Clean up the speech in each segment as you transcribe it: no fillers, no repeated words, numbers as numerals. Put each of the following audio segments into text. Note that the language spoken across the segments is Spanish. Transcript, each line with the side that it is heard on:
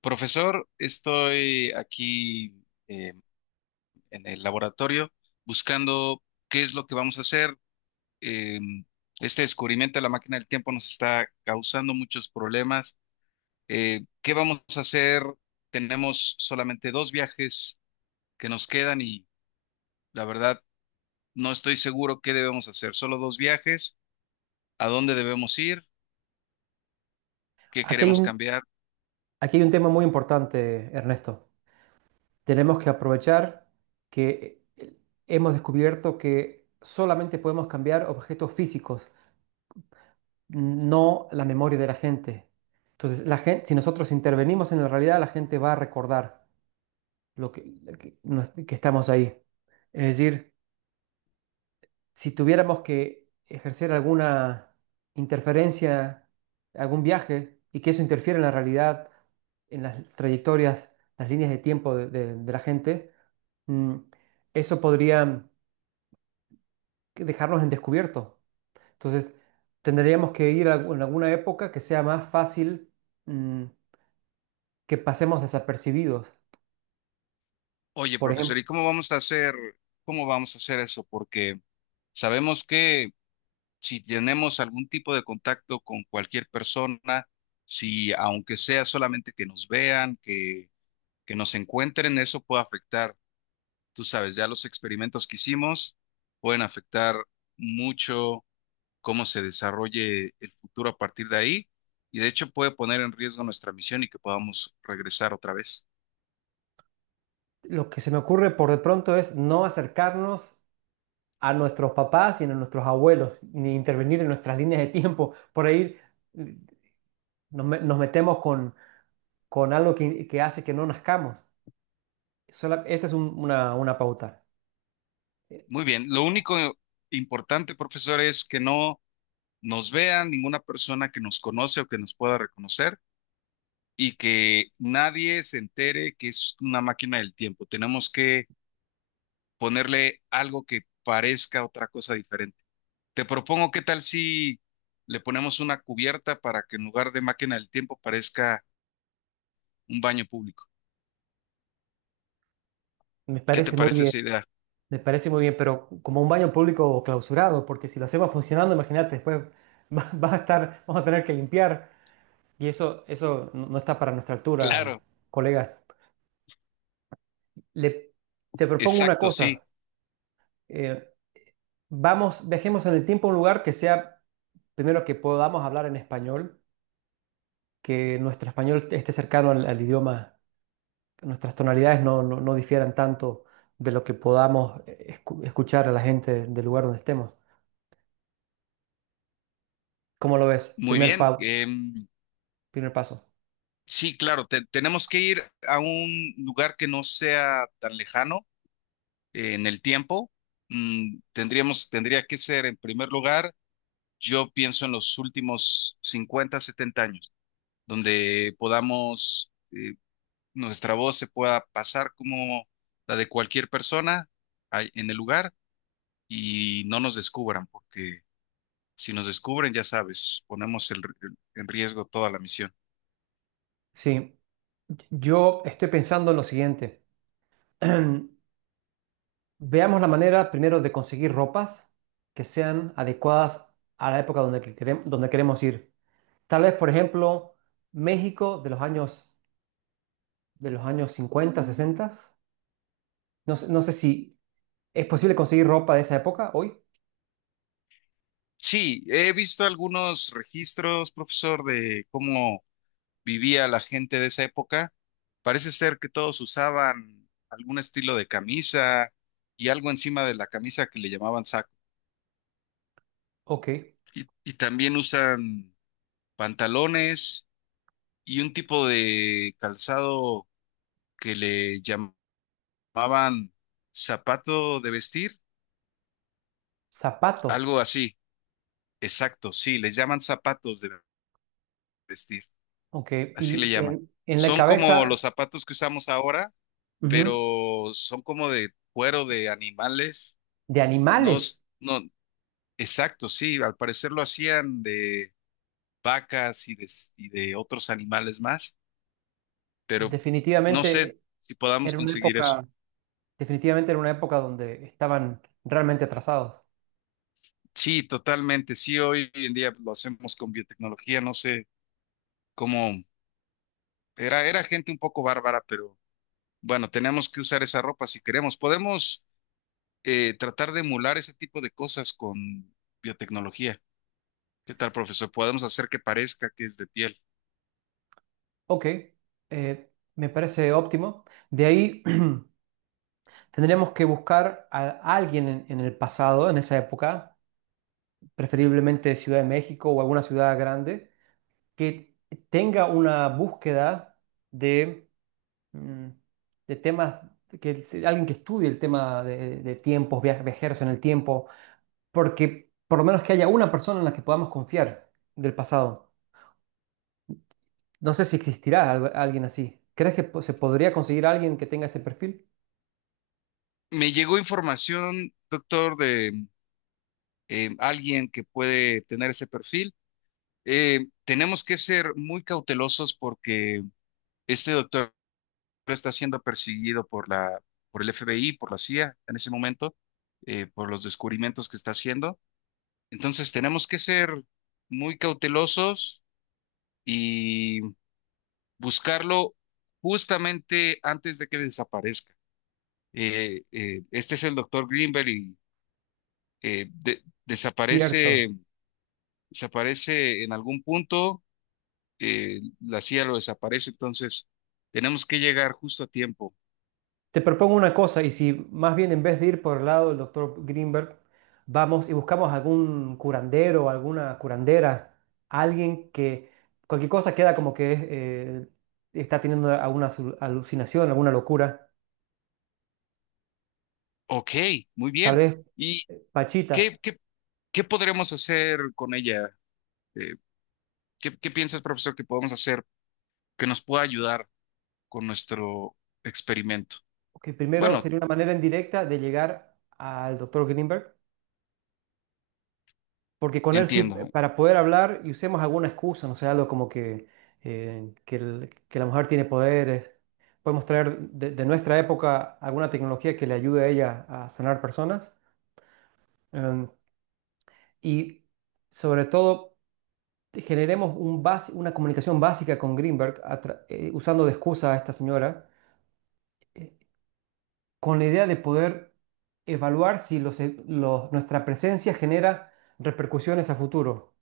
left: Profesor, estoy aquí eh, en el laboratorio buscando qué es lo que vamos a hacer. Eh, este descubrimiento de la máquina del tiempo nos está causando muchos problemas. ¿Qué vamos a hacer? Tenemos solamente dos viajes que nos quedan y la verdad no estoy seguro qué debemos hacer. Solo dos viajes. ¿A dónde debemos ir? ¿Qué
right: Aquí hay
left: queremos
right: un,
left: cambiar?
right: aquí hay un tema muy importante, Ernesto. Tenemos que aprovechar que hemos descubierto que solamente podemos cambiar objetos físicos, no la memoria de la gente. Entonces, la gente, si nosotros intervenimos en la realidad, la gente va a recordar lo que que estamos ahí. Es decir, si tuviéramos que ejercer alguna interferencia, algún viaje, y que eso interfiera en la realidad, en las trayectorias, las líneas de tiempo de la gente, mm, eso podría dejarnos en descubierto. Entonces, tendríamos que ir en alguna época que sea más fácil, mm, que pasemos desapercibidos.
left: Oye,
right: Por
left: profesor,
right: ejemplo,
left: ¿y cómo vamos a hacer? ¿Cómo vamos a hacer eso? Porque sabemos que si tenemos algún tipo de contacto con cualquier persona, si aunque sea solamente que nos vean, que nos encuentren, eso puede afectar, tú sabes, ya los experimentos que hicimos pueden afectar mucho cómo se desarrolle el futuro a partir de ahí, y de hecho puede poner en riesgo nuestra misión y que podamos regresar otra vez.
right: lo que se me ocurre por de pronto es no acercarnos a nuestros papás y a nuestros abuelos, ni intervenir en nuestras líneas de tiempo. Por ahí mm, nos metemos con algo que hace que no nazcamos. Esa es una pauta. Eh,
left: Muy bien, lo único importante, profesor, es que no nos vean ninguna persona que nos conoce o que nos pueda reconocer, y que nadie se entere que es una máquina del tiempo. Tenemos que ponerle algo que parezca otra cosa diferente. Te propongo, ¿qué tal si le ponemos una cubierta para que en lugar de máquina del tiempo parezca un baño público?
right: Me
left: ¿Qué te
right: parece muy
left: parece
right: bien,
left: esa idea?
right: me parece muy bien, pero como un baño público clausurado, porque si lo hacemos funcionando, imagínate, después va a estar, vamos a tener que limpiar y eso no está para nuestra altura,
left: Claro,
right: colega. Le, te propongo una
left: exacto, sí.
right: cosa. eh, Vamos, viajemos en el tiempo a un lugar que sea primero que podamos hablar en español, que nuestro español esté cercano al idioma, que nuestras tonalidades no difieran tanto de lo que podamos escuchar a la gente del lugar donde estemos. ¿Cómo lo ves?
left: Muy bien. em,
right: Primer paso.
left: sí, claro, tenemos que ir a un lugar que no sea tan lejano en el tiempo. Tendría que ser en primer lugar. Yo pienso en los últimos 50 70 años, donde podamos, nuestra voz se pueda pasar como la de cualquier persona ahí en el lugar y no nos descubran, porque si nos descubren, ya sabes, ponemos en riesgo toda la misión.
right: Sí, yo estoy pensando en lo siguiente. Veamos la manera primero de conseguir ropas que sean adecuadas a la época donde queremos ir. Tal vez, por ejemplo, México de los años 50, 60. No sé si es posible conseguir ropa de esa época hoy.
left: Sí, he visto algunos registros, profesor, de cómo vivía la gente de esa época. Parece ser que todos usaban algún estilo de camisa y algo encima de la camisa que le llamaban saco.
right: Ok.
left: Y también usan pantalones y un tipo de calzado que le llamaban zapato de vestir,
right: Zapatos.
left: algo así. Exacto, sí, les llaman zapatos de vestir,
right: Ok.
left: así le
right: Y
left: llaman.
right: en la
left: Son como los
right: cabeza,
left: zapatos que usamos ahora,
right: ujú,
left: pero son como de cuero de animales.
right: de
left: No,
right: animales.
left: no, exacto, sí, al parecer lo hacían de vacas y de otros animales más. Pero no sé
right: Definitivamente
left: si podamos
right: era una
left: conseguir eso.
right: época, definitivamente era una época donde estaban realmente atrasados.
left: Sí, totalmente. Sí, hoy en día lo hacemos con biotecnología. No sé cómo era gente un poco bárbara, pero bueno, tenemos que usar esa ropa si queremos. Podemos tratar de emular ese tipo de cosas con biotecnología. ¿Qué tal, profesor? Podemos hacer que parezca que es de piel.
right: Ok. eh, Me parece óptimo. De ahí tendríamos que buscar a alguien en el pasado, en esa época, preferiblemente Ciudad de México o alguna ciudad grande que tenga una búsqueda de, mm, de temas, que alguien que estudie el tema de tiempos, viajeros en el tiempo, porque por lo menos que haya una persona en la que podamos confiar del pasado. No sé si existirá alguien así. ¿Crees que se podría conseguir alguien que tenga ese perfil?
left: Me llegó información, doctor, de alguien que puede tener ese perfil. Tenemos que ser muy cautelosos porque este doctor está siendo perseguido por el FBI, por la CIA en ese momento, por los descubrimientos que está haciendo. Entonces tenemos que ser muy cautelosos y buscarlo justamente antes de que desaparezca. Este es el doctor Greenberg y eh, de- desaparece,
right: Cierto.
left: desaparece en algún punto. La CIA lo desaparece, entonces tenemos que llegar justo a tiempo.
right: Te propongo una cosa, y si más bien en vez de ir por el lado del doctor Greenberg, vamos y buscamos algún curandero, alguna curandera, alguien que cualquier cosa queda como que es, está teniendo alguna alucinación, alguna locura,
left: Ok, muy
right: tal
left: bien.
right: vez
left: ¿Y qué,
right: Pachita,
left: qué ¿Qué podríamos hacer con ella? Eh, qué piensas, profesor, que podemos hacer que nos pueda ayudar con nuestro experimento?
right: que primero
left: Bueno,
right: sería una manera indirecta de llegar al doctor Greenberg. Porque con él sí,
left: entiendo.
right: para poder hablar y usemos alguna excusa, no sé, algo como que, que la mujer tiene poderes. Podemos traer de nuestra época alguna tecnología que le ayude a ella a sanar personas. Em, y sobre todo, generemos un una comunicación básica con Greenberg, a usando de excusa a esta señora, eh, con la idea de poder evaluar si los nuestra presencia genera repercusiones a futuro.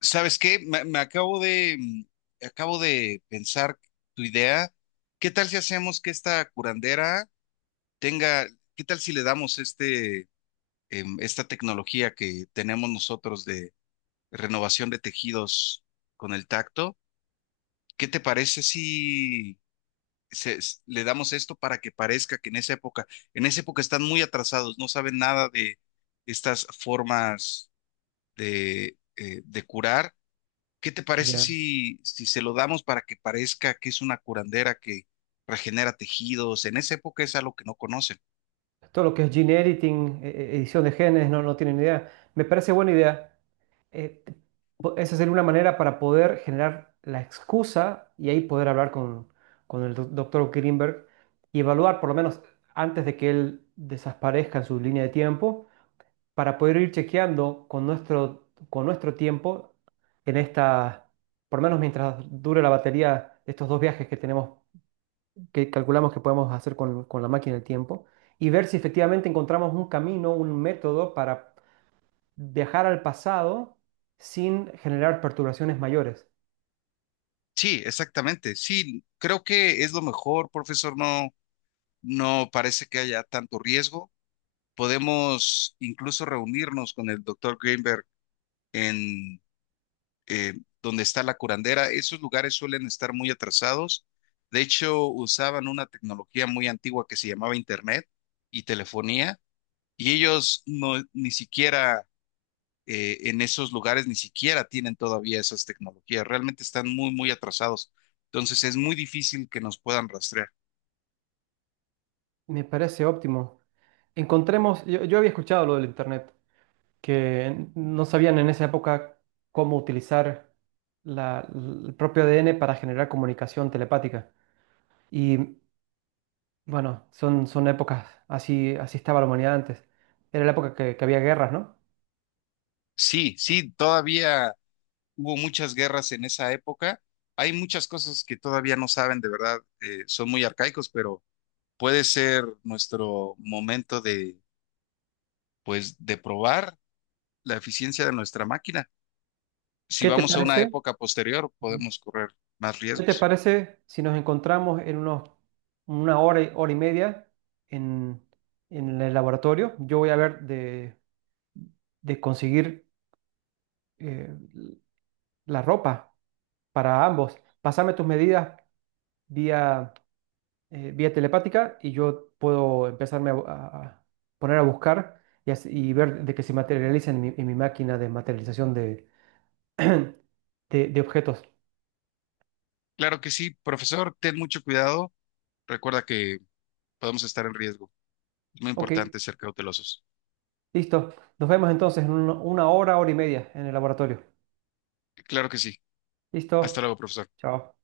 left: ¿Sabes qué? Me acabo de pensar tu idea. ¿Qué tal si hacemos que esta curandera tenga? ¿Qué tal si le damos esta tecnología que tenemos nosotros de renovación de tejidos con el tacto? ¿Qué te parece si le damos esto para que parezca que en esa época están muy atrasados, no saben nada de estas formas de curar? ¿Qué te parece si, se lo damos para que parezca que es una curandera que regenera tejidos? En esa época es algo que no conocen.
right: Todo lo que es gene editing, edición de genes, no tienen idea. Me parece buena idea. Eh, te- Esa sería una manera para poder generar la excusa y ahí poder hablar con el doctor Greenberg y evaluar, por lo menos antes de que él desaparezca en su línea de tiempo, para poder ir chequeando con nuestro tiempo en esta, por lo menos mientras dure la batería de estos dos viajes que tenemos que calculamos que podemos hacer con la máquina del tiempo y ver si efectivamente encontramos un camino, un método para viajar al pasado sin generar perturbaciones mayores.
left: Sí, exactamente. Sí, creo que es lo mejor, profesor. No, no parece que haya tanto riesgo. Podemos incluso reunirnos con el doctor Greenberg en eh, donde está la curandera. Esos lugares suelen estar muy atrasados. De hecho, usaban una tecnología muy antigua que se llamaba Internet y telefonía, y ellos no, ni siquiera en esos lugares, ni siquiera tienen todavía esas tecnologías. Realmente están muy, muy atrasados. Entonces es muy difícil que nos puedan rastrear.
right: Me parece óptimo. Encontremos, yo había escuchado lo del Internet, que no sabían en esa época cómo utilizar el propio ADN para generar comunicación telepática. Y bueno, son, son épocas, así, así estaba la humanidad antes. Era la época que había guerras, ¿no?
left: Sí, sí, todavía hubo muchas guerras en esa época. Hay muchas cosas que todavía no saben, de verdad, son muy arcaicos, pero puede ser nuestro momento de, pues, de probar la eficiencia de nuestra máquina. Si
right: ¿Qué te
left: vamos a una
right: parece?
left: época posterior, podemos correr más
right: ¿Qué te
left: riesgos.
right: parece si nos encontramos en unos, una hora, hora y media en, en el laboratorio? Yo voy a ver de conseguir eh, la ropa para ambos. Pásame tus medidas vía, vía telepática y yo puedo empezarme a, a poner a buscar y, y ver de que se materializa en mi máquina de materialización de, de objetos.
left: Claro que sí, profesor, ten mucho cuidado. Recuerda que podemos estar en riesgo. Es muy
right: Ok,
left: importante ser cautelosos.
right: listo. Nos vemos entonces en una hora, hora y media en el laboratorio.
left: Claro que sí. Hasta
right: Listo.
left: luego, profesor.
right: Chao.